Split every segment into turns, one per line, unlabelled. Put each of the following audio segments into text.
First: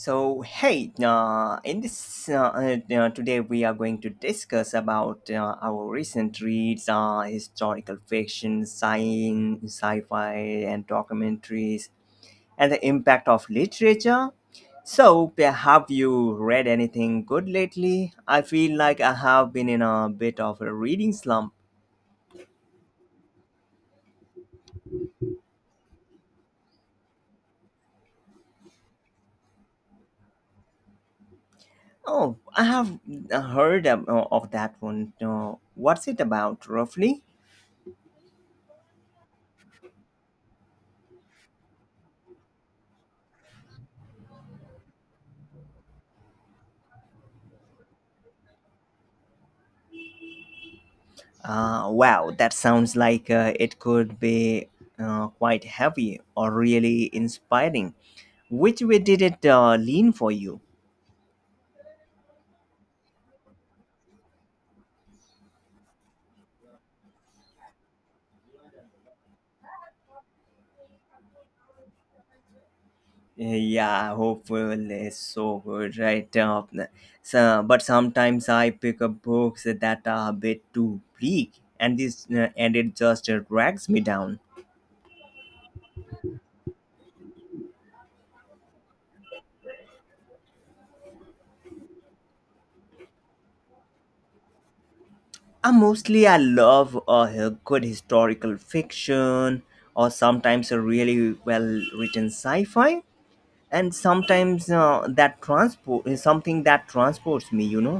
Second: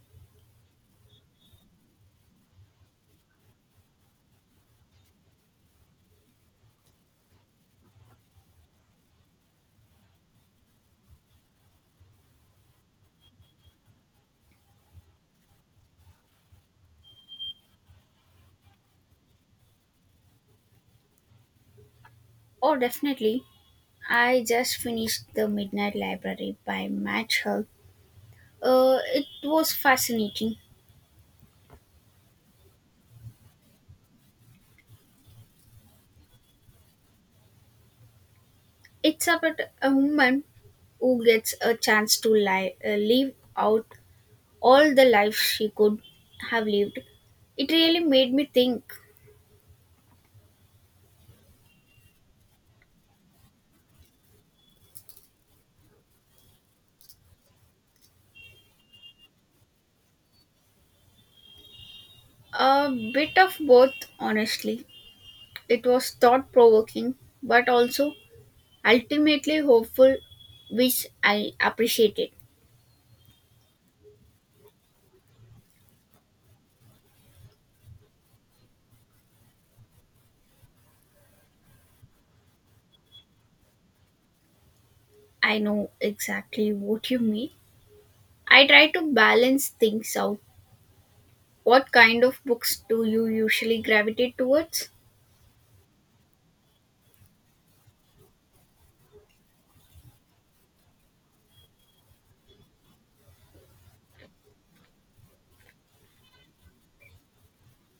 So hey, in this today we are going to discuss about our recent reads, historical fiction, science, sci-fi, and documentaries, and the impact of literature. So have you read anything good lately? I feel like I have been in a bit of a reading slump.
Oh, definitely. I just finished The Midnight Library by Matt Hall. It was fascinating.
Oh, I have heard of that one. What's it about, roughly?
It's about a woman who gets a chance to live out all the life she could have lived. It really made me think
Wow, that sounds like it could be quite heavy or really inspiring. Which way did it lean for you?
a bit of both, honestly. It was thought provoking, but also ultimately hopeful, which I appreciated.
Yeah, hopeful is so good, right? But sometimes I pick up books that are a bit too bleak, and this and it just drags me down.
I know exactly what you mean. I try to balance things out. What kind of books do you usually gravitate towards?
Mostly, I love good historical fiction or sometimes a really well written sci-fi. And sometimes that transport is something that transports me, you know.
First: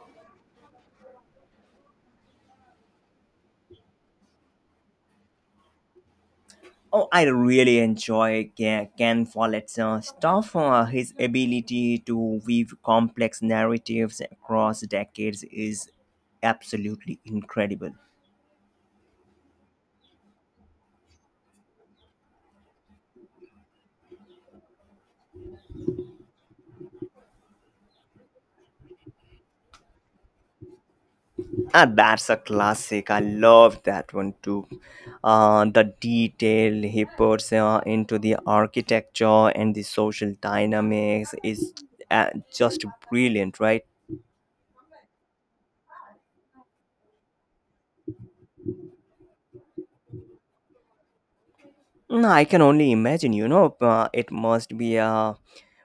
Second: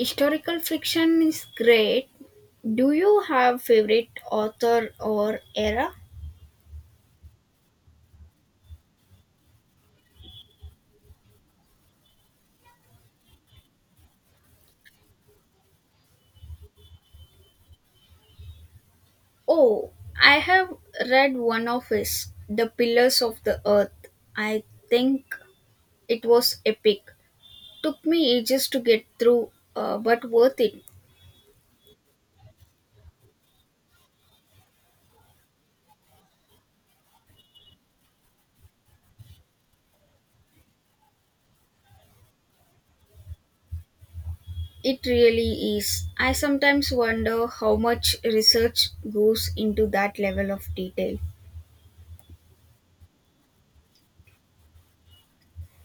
Historical fiction is great. Do you have favorite author or era?
Oh, I really enjoy Ken Follett's stuff. His ability to weave complex narratives across decades is absolutely incredible.
Oh, I have read one of his, The Pillars of the Earth. I think it was epic. Took me ages to get through, but worth it.
Ah, that's a classic. I love that one too. The detail he puts into the architecture and the social dynamics is just brilliant, right?
It really is. I sometimes wonder how much research goes into that level of detail.
Mm, I can only imagine, you know, it must be a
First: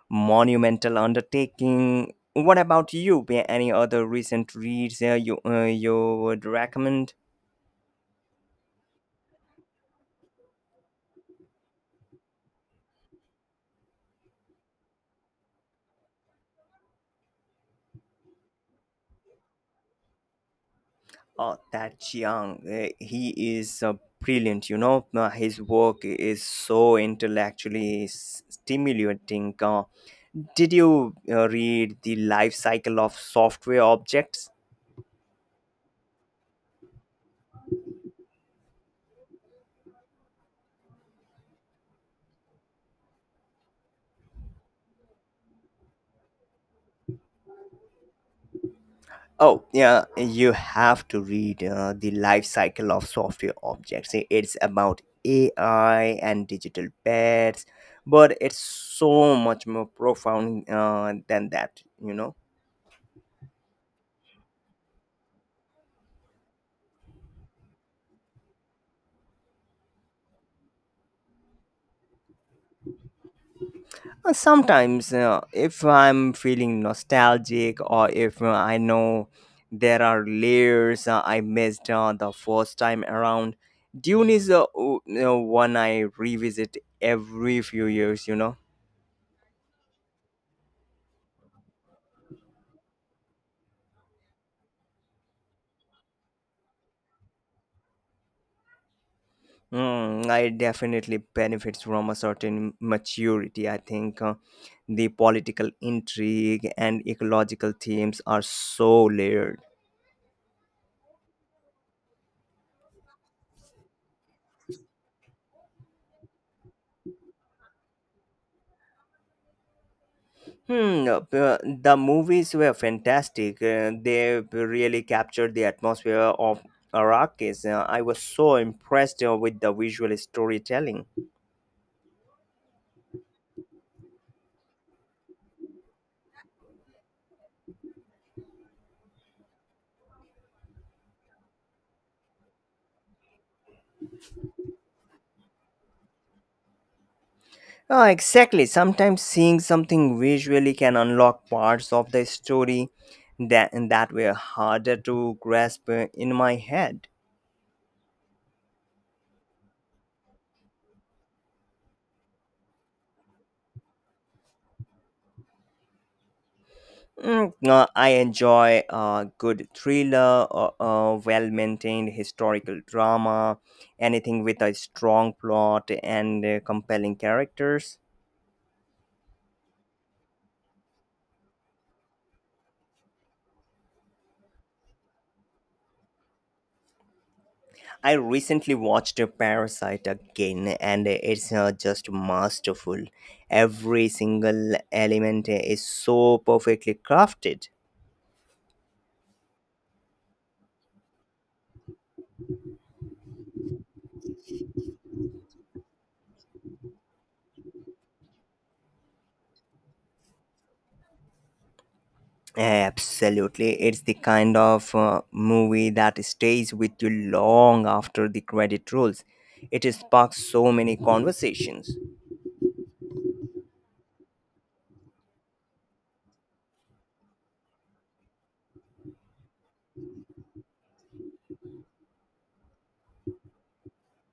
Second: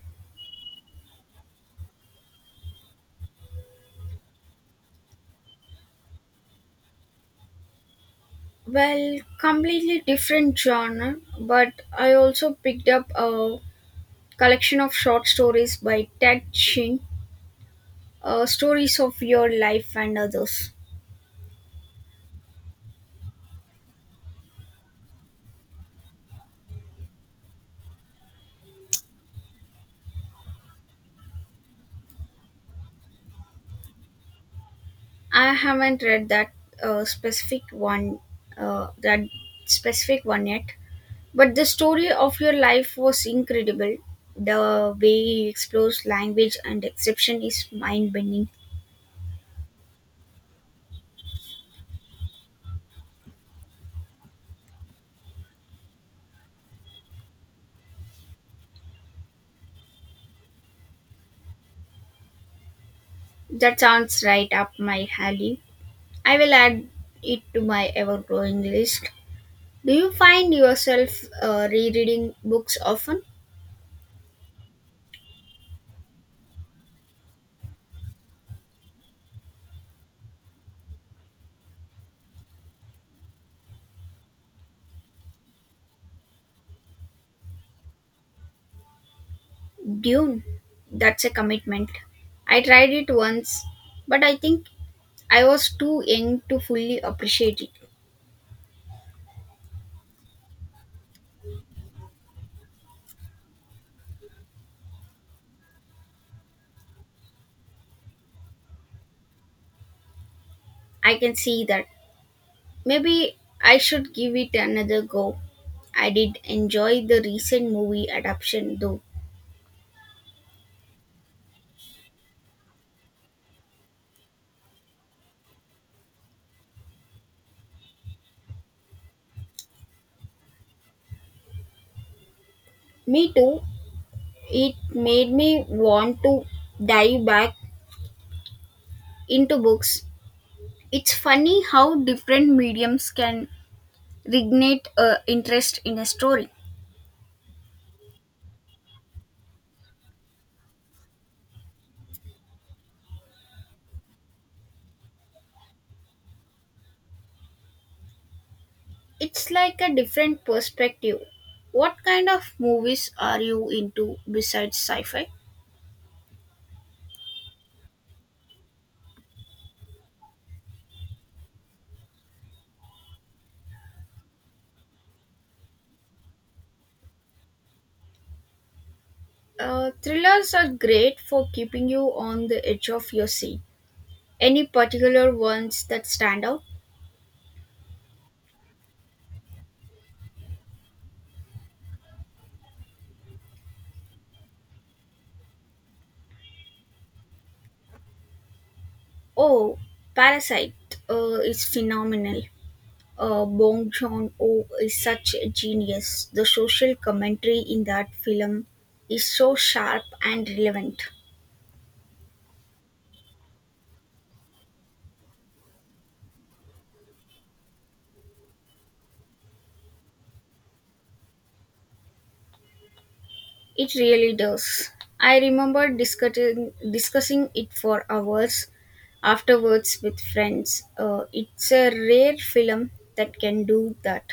monumental undertaking. What about you? Be Any other recent reads you would recommend?
Well, completely different genre, but I also picked up a collection of short stories by Ted Ching, Stories of Your Life and Others.
Oh, that Chiang, he is brilliant, you know. His work is so intellectually stimulating. Did you read The Life Cycle of Software Objects?
I haven't read that specific one, that specific one yet, but the story of your life was incredible. The way he explores language and exception is mind-bending.
Oh, yeah, you have to read The Life Cycle of Software Objects. It's about AI and digital pets, but it's so much more profound than that, you know.
That sounds right up my alley. I will add it to my ever-growing list. Do you find yourself rereading books often?
Sometimes, if I'm feeling nostalgic or if I know there are layers I missed the first time around, Dune is one I revisit every few years, you know.
Dune, that's a commitment. I tried it once, but I think I was too young to fully appreciate it.
Mm, I definitely benefits from a certain maturity. I think the political intrigue and ecological themes are so layered.
I can see that. Maybe I should give it another go. I did enjoy the recent movie adaptation though.
Hmm, the movies were fantastic. They really captured the atmosphere of Arrakis. I was so impressed with the visual storytelling.
Me too. It made me want to dive back into books. It's funny how different mediums can reignite a interest in a story.
Ah, exactly. Sometimes seeing something visually can unlock parts of the story that were harder to grasp in my head.
It's like a different perspective. What kind of movies are you into besides sci fi?
Mm, I enjoy a good thriller, a well-maintained historical drama, anything with a strong plot and compelling characters.
Thrillers are great for keeping you on the edge of your seat. Any particular ones that stand out?
I recently watched Parasite again, and it's just masterful. Every single element is so perfectly crafted.
Oh, Parasite is phenomenal. Bong Joon Ho is such a genius. The social commentary in that film is so sharp and relevant.
Absolutely. It's the kind of movie that stays with you long after the credit rolls. It sparks so many conversations.
It really does. I remember discussing it for hours afterwards with friends. It's a rare film that can do that.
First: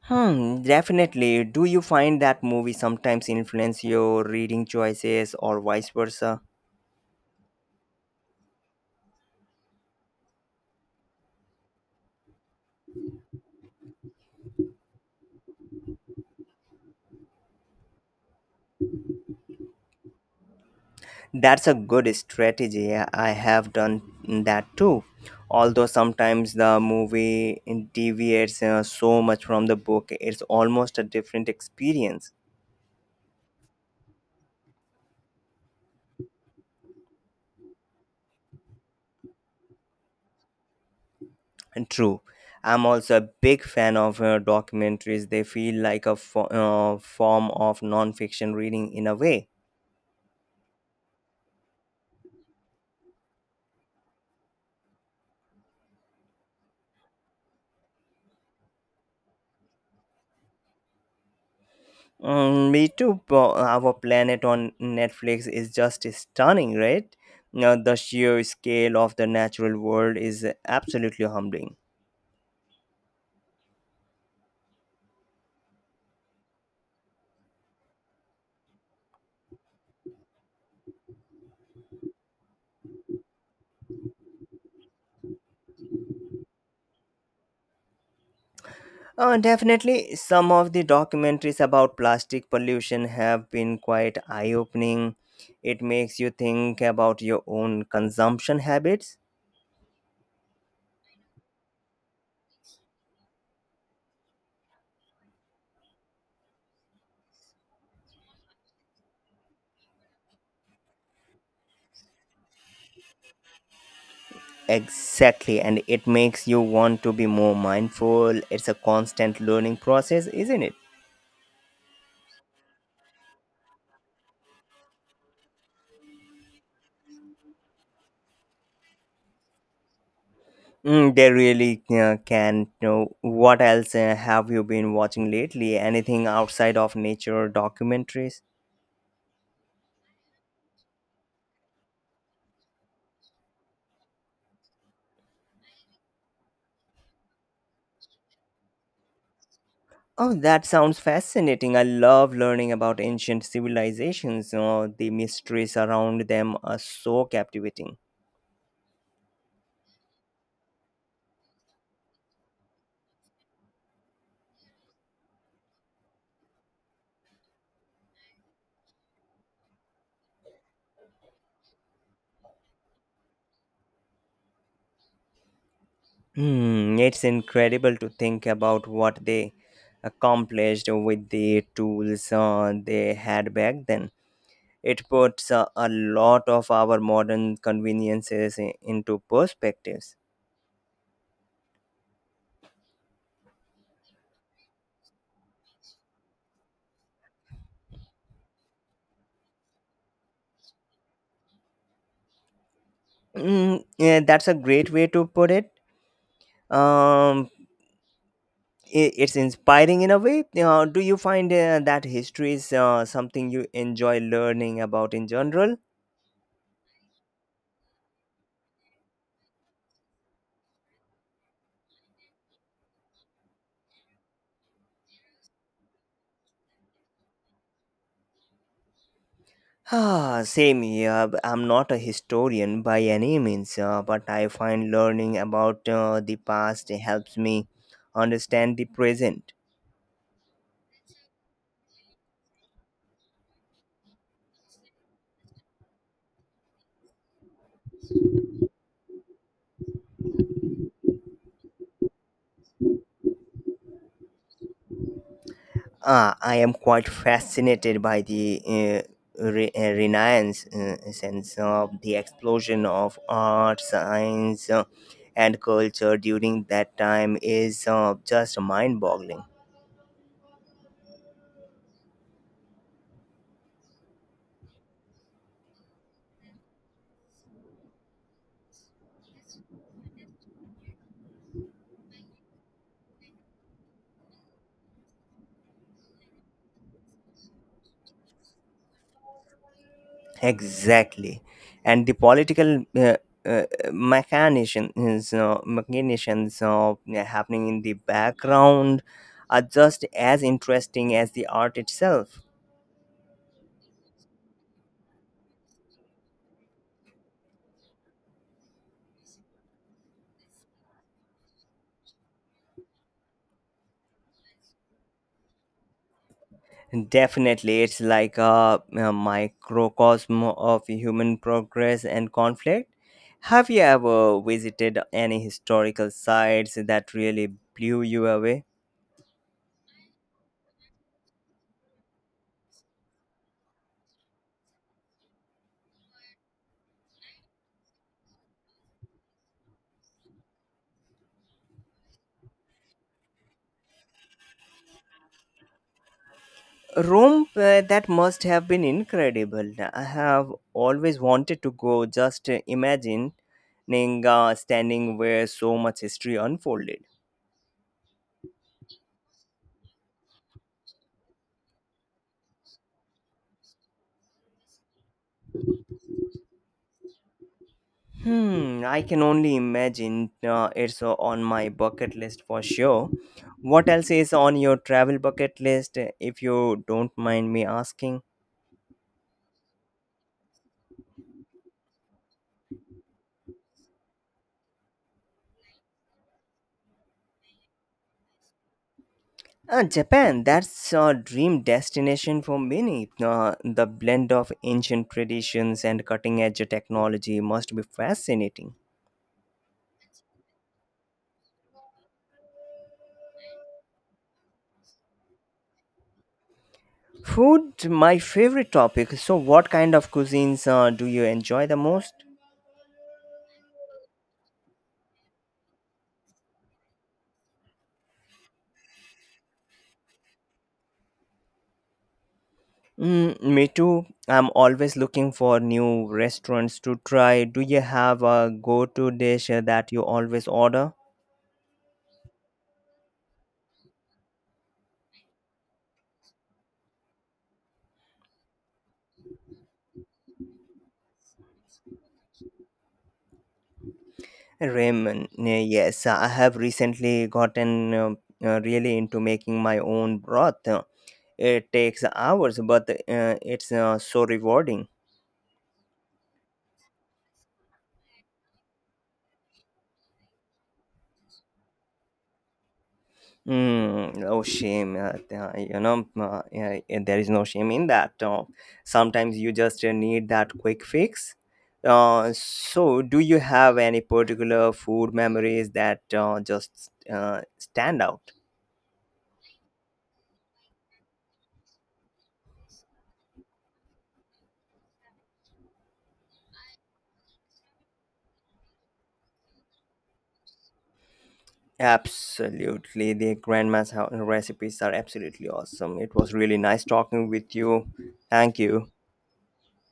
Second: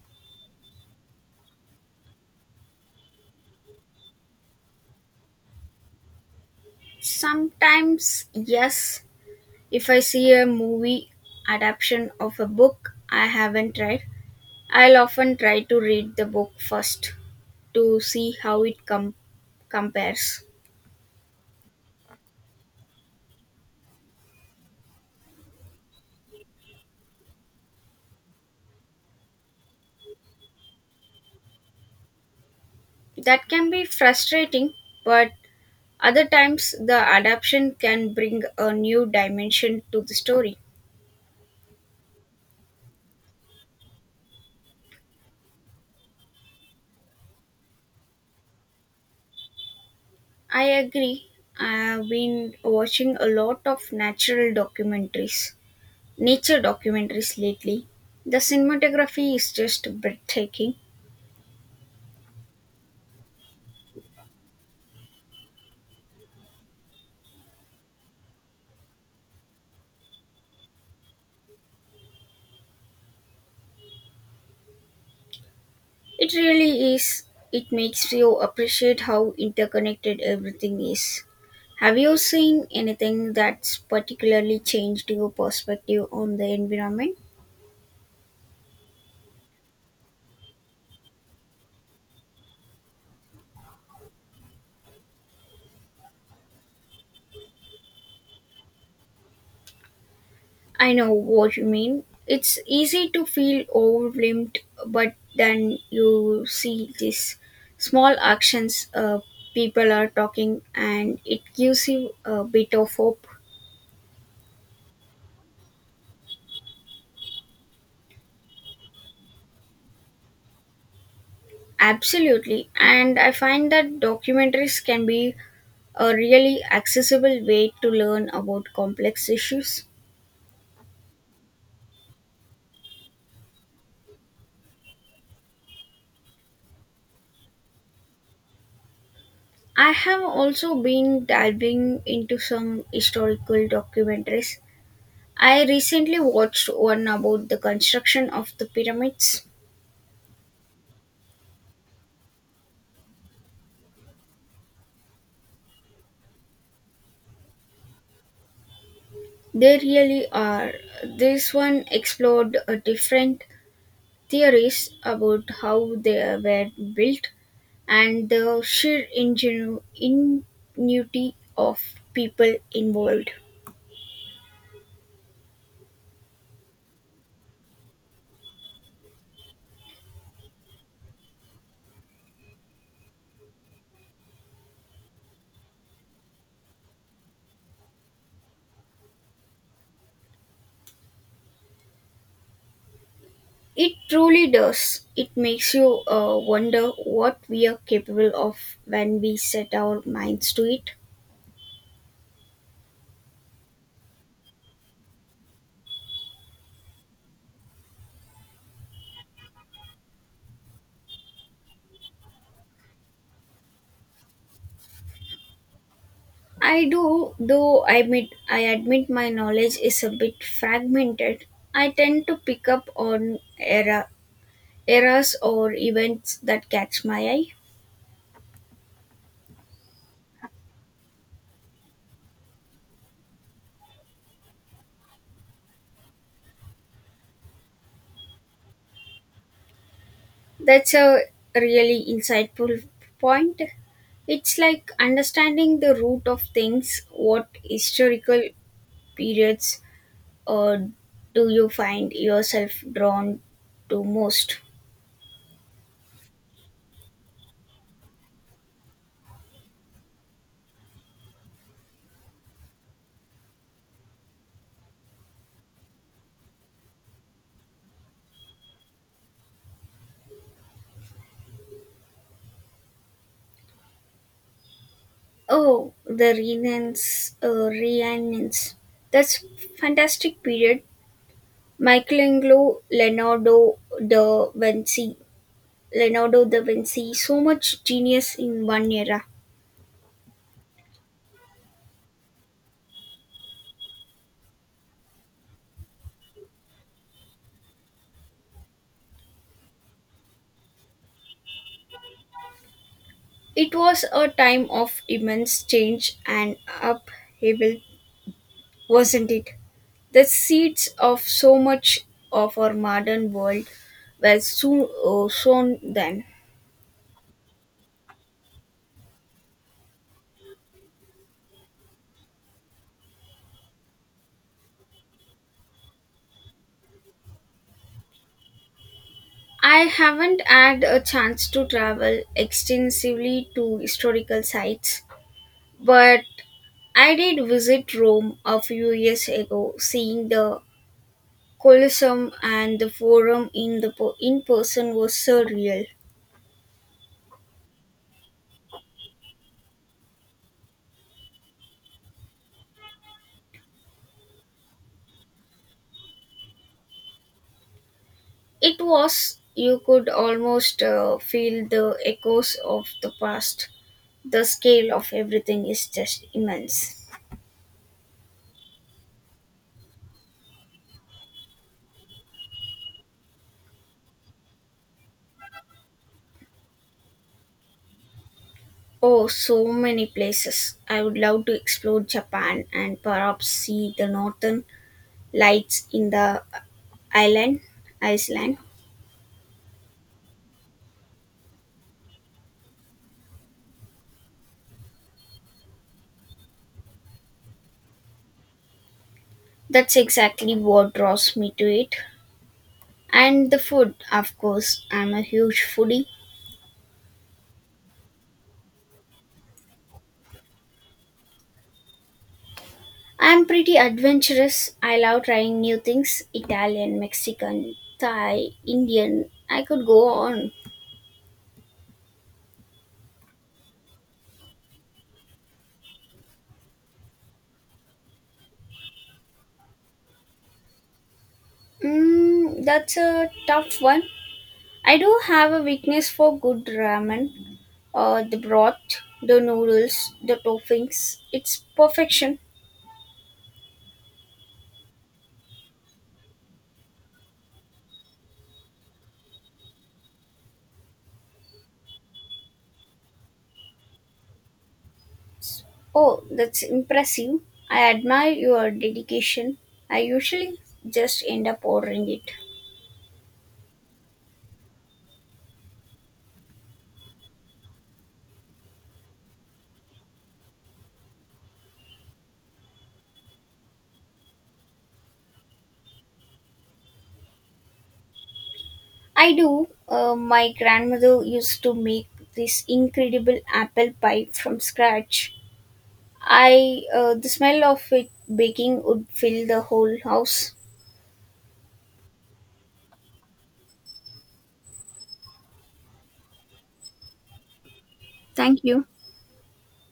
Hmm, definitely. Do you find that movies sometimes influence your reading choices or vice versa?
Sometimes, yes, if I see a movie adaptation of a book I haven't read, I'll often try to read the book first to see how compares.
That's a good strategy. I have done that too. Although sometimes the movie deviates so much from the book, it's almost a different experience.
That can be frustrating, but other times, the adaptation can bring a new dimension to the story.
And true, I'm also a big fan of documentaries. They feel like a form of non-fiction reading in a way.
I agree. I've been watching a lot of nature documentaries lately. The cinematography is just breathtaking.
Mm, me too. Our Planet on Netflix is just stunning, right? Now, the sheer scale of the natural world is absolutely humbling.
It really is. It makes you appreciate how interconnected everything is. Have you seen anything that's particularly changed your perspective on the environment?
Definitely, some of the documentaries about plastic pollution have been quite eye opening. It makes you think about your own consumption habits.
I know what you mean. It's easy to feel overwhelmed, but then you see these small actions people are talking, and it gives you a bit of hope.
Exactly, and it makes you want to be more mindful. It's a constant learning process, isn't it?
Absolutely, and I find that documentaries can be a really accessible way to learn about complex issues.
They really can know what else have you been watching lately? Anything outside of nature documentaries?
I have also been diving into some historical documentaries. I recently watched one about the construction of the pyramids.
Oh, that sounds fascinating. I love learning about ancient civilizations. Oh, the mysteries around them are so captivating.
They really are. This one explored different theories about how they were built and the sheer ingenuity of people involved.
Hmm, it's incredible to think about what they accomplished with the tools they had back then. It puts a lot of our modern conveniences into perspectives.
It truly does. It makes you wonder what we are capable of when we set our minds to it.
Mm, yeah, that's a great way to put it. Um, it's inspiring in a way. Do you find that history is something you enjoy learning about in general?
I do, though I admit my knowledge is a bit fragmented. I tend to pick up on errors or events that catch my eye.
Ah, same here. I'm not a historian by any means, but I find learning about the past helps me understand the present.
That's a really insightful point. It's like understanding the root of things. What historical periods uh, do you find yourself drawn to most?
Ah, I am quite fascinated by the renaissance sense of the explosion of art, science, and culture during that time is just mind-boggling.
Oh, the Rhiannons. That's fantastic period. Michelangelo, da Vinci, Leonardo da Vinci, so much genius in one era.
Exactly, and the political uh, machinations of happening in the background are just as interesting as the art itself.
It was a time of immense change and upheaval, wasn't it? The seeds of so much of our modern world were soon sown then.
Definitely, it's like a microcosm of human progress and conflict. Have you ever visited any historical sites that really blew you away?
I haven't had a chance to travel extensively to historical sites, but I did visit Rome a few years ago. Seeing the Colosseum and the forum in person was surreal.
Rome, that must have been incredible. I have always wanted to go, just imagining standing where so much history unfolded.
It was. You could almost feel the echoes of the past. The scale of everything is just immense.
Hmm, I can only imagine it's on my bucket list for sure. What else is on your travel bucket list, if you don't mind me asking?
Oh, so many places. I would love to explore Japan and perhaps see the northern lights in the island, Iceland.
Japan, that's a dream destination for many. The blend of ancient traditions and cutting edge technology must be fascinating.
That's exactly what draws me to it. And the food, of course. I'm a huge foodie.
Food, my favorite topic. So, what kind of cuisines do you enjoy the most?
I'm pretty adventurous. I love trying new things. Italian, Mexican, Thai, Indian. I could go on.
Mm, me too. I'm always looking for new restaurants to try. Do you have a go-to dish that you always order?
Mm, that's a tough one. I do have a weakness for good ramen. The broth, the noodles, the toppings. It's perfection.
Ramen. Yes, I have recently gotten really into making my own broth. It takes hours, but it's so rewarding.
Oh, that's impressive. I admire your dedication. I usually just end up ordering it.
Mm, no shame yeah, yeah, there is no shame in that, sometimes you just need that quick fix. So do you have any particular food memories that just stand out?
I do. My grandmother used to make this incredible apple pie from scratch. I the smell of it baking would fill the whole house.
Absolutely, the recipes are absolutely awesome. It was really nice talking with you. Thank
Thank you.
you.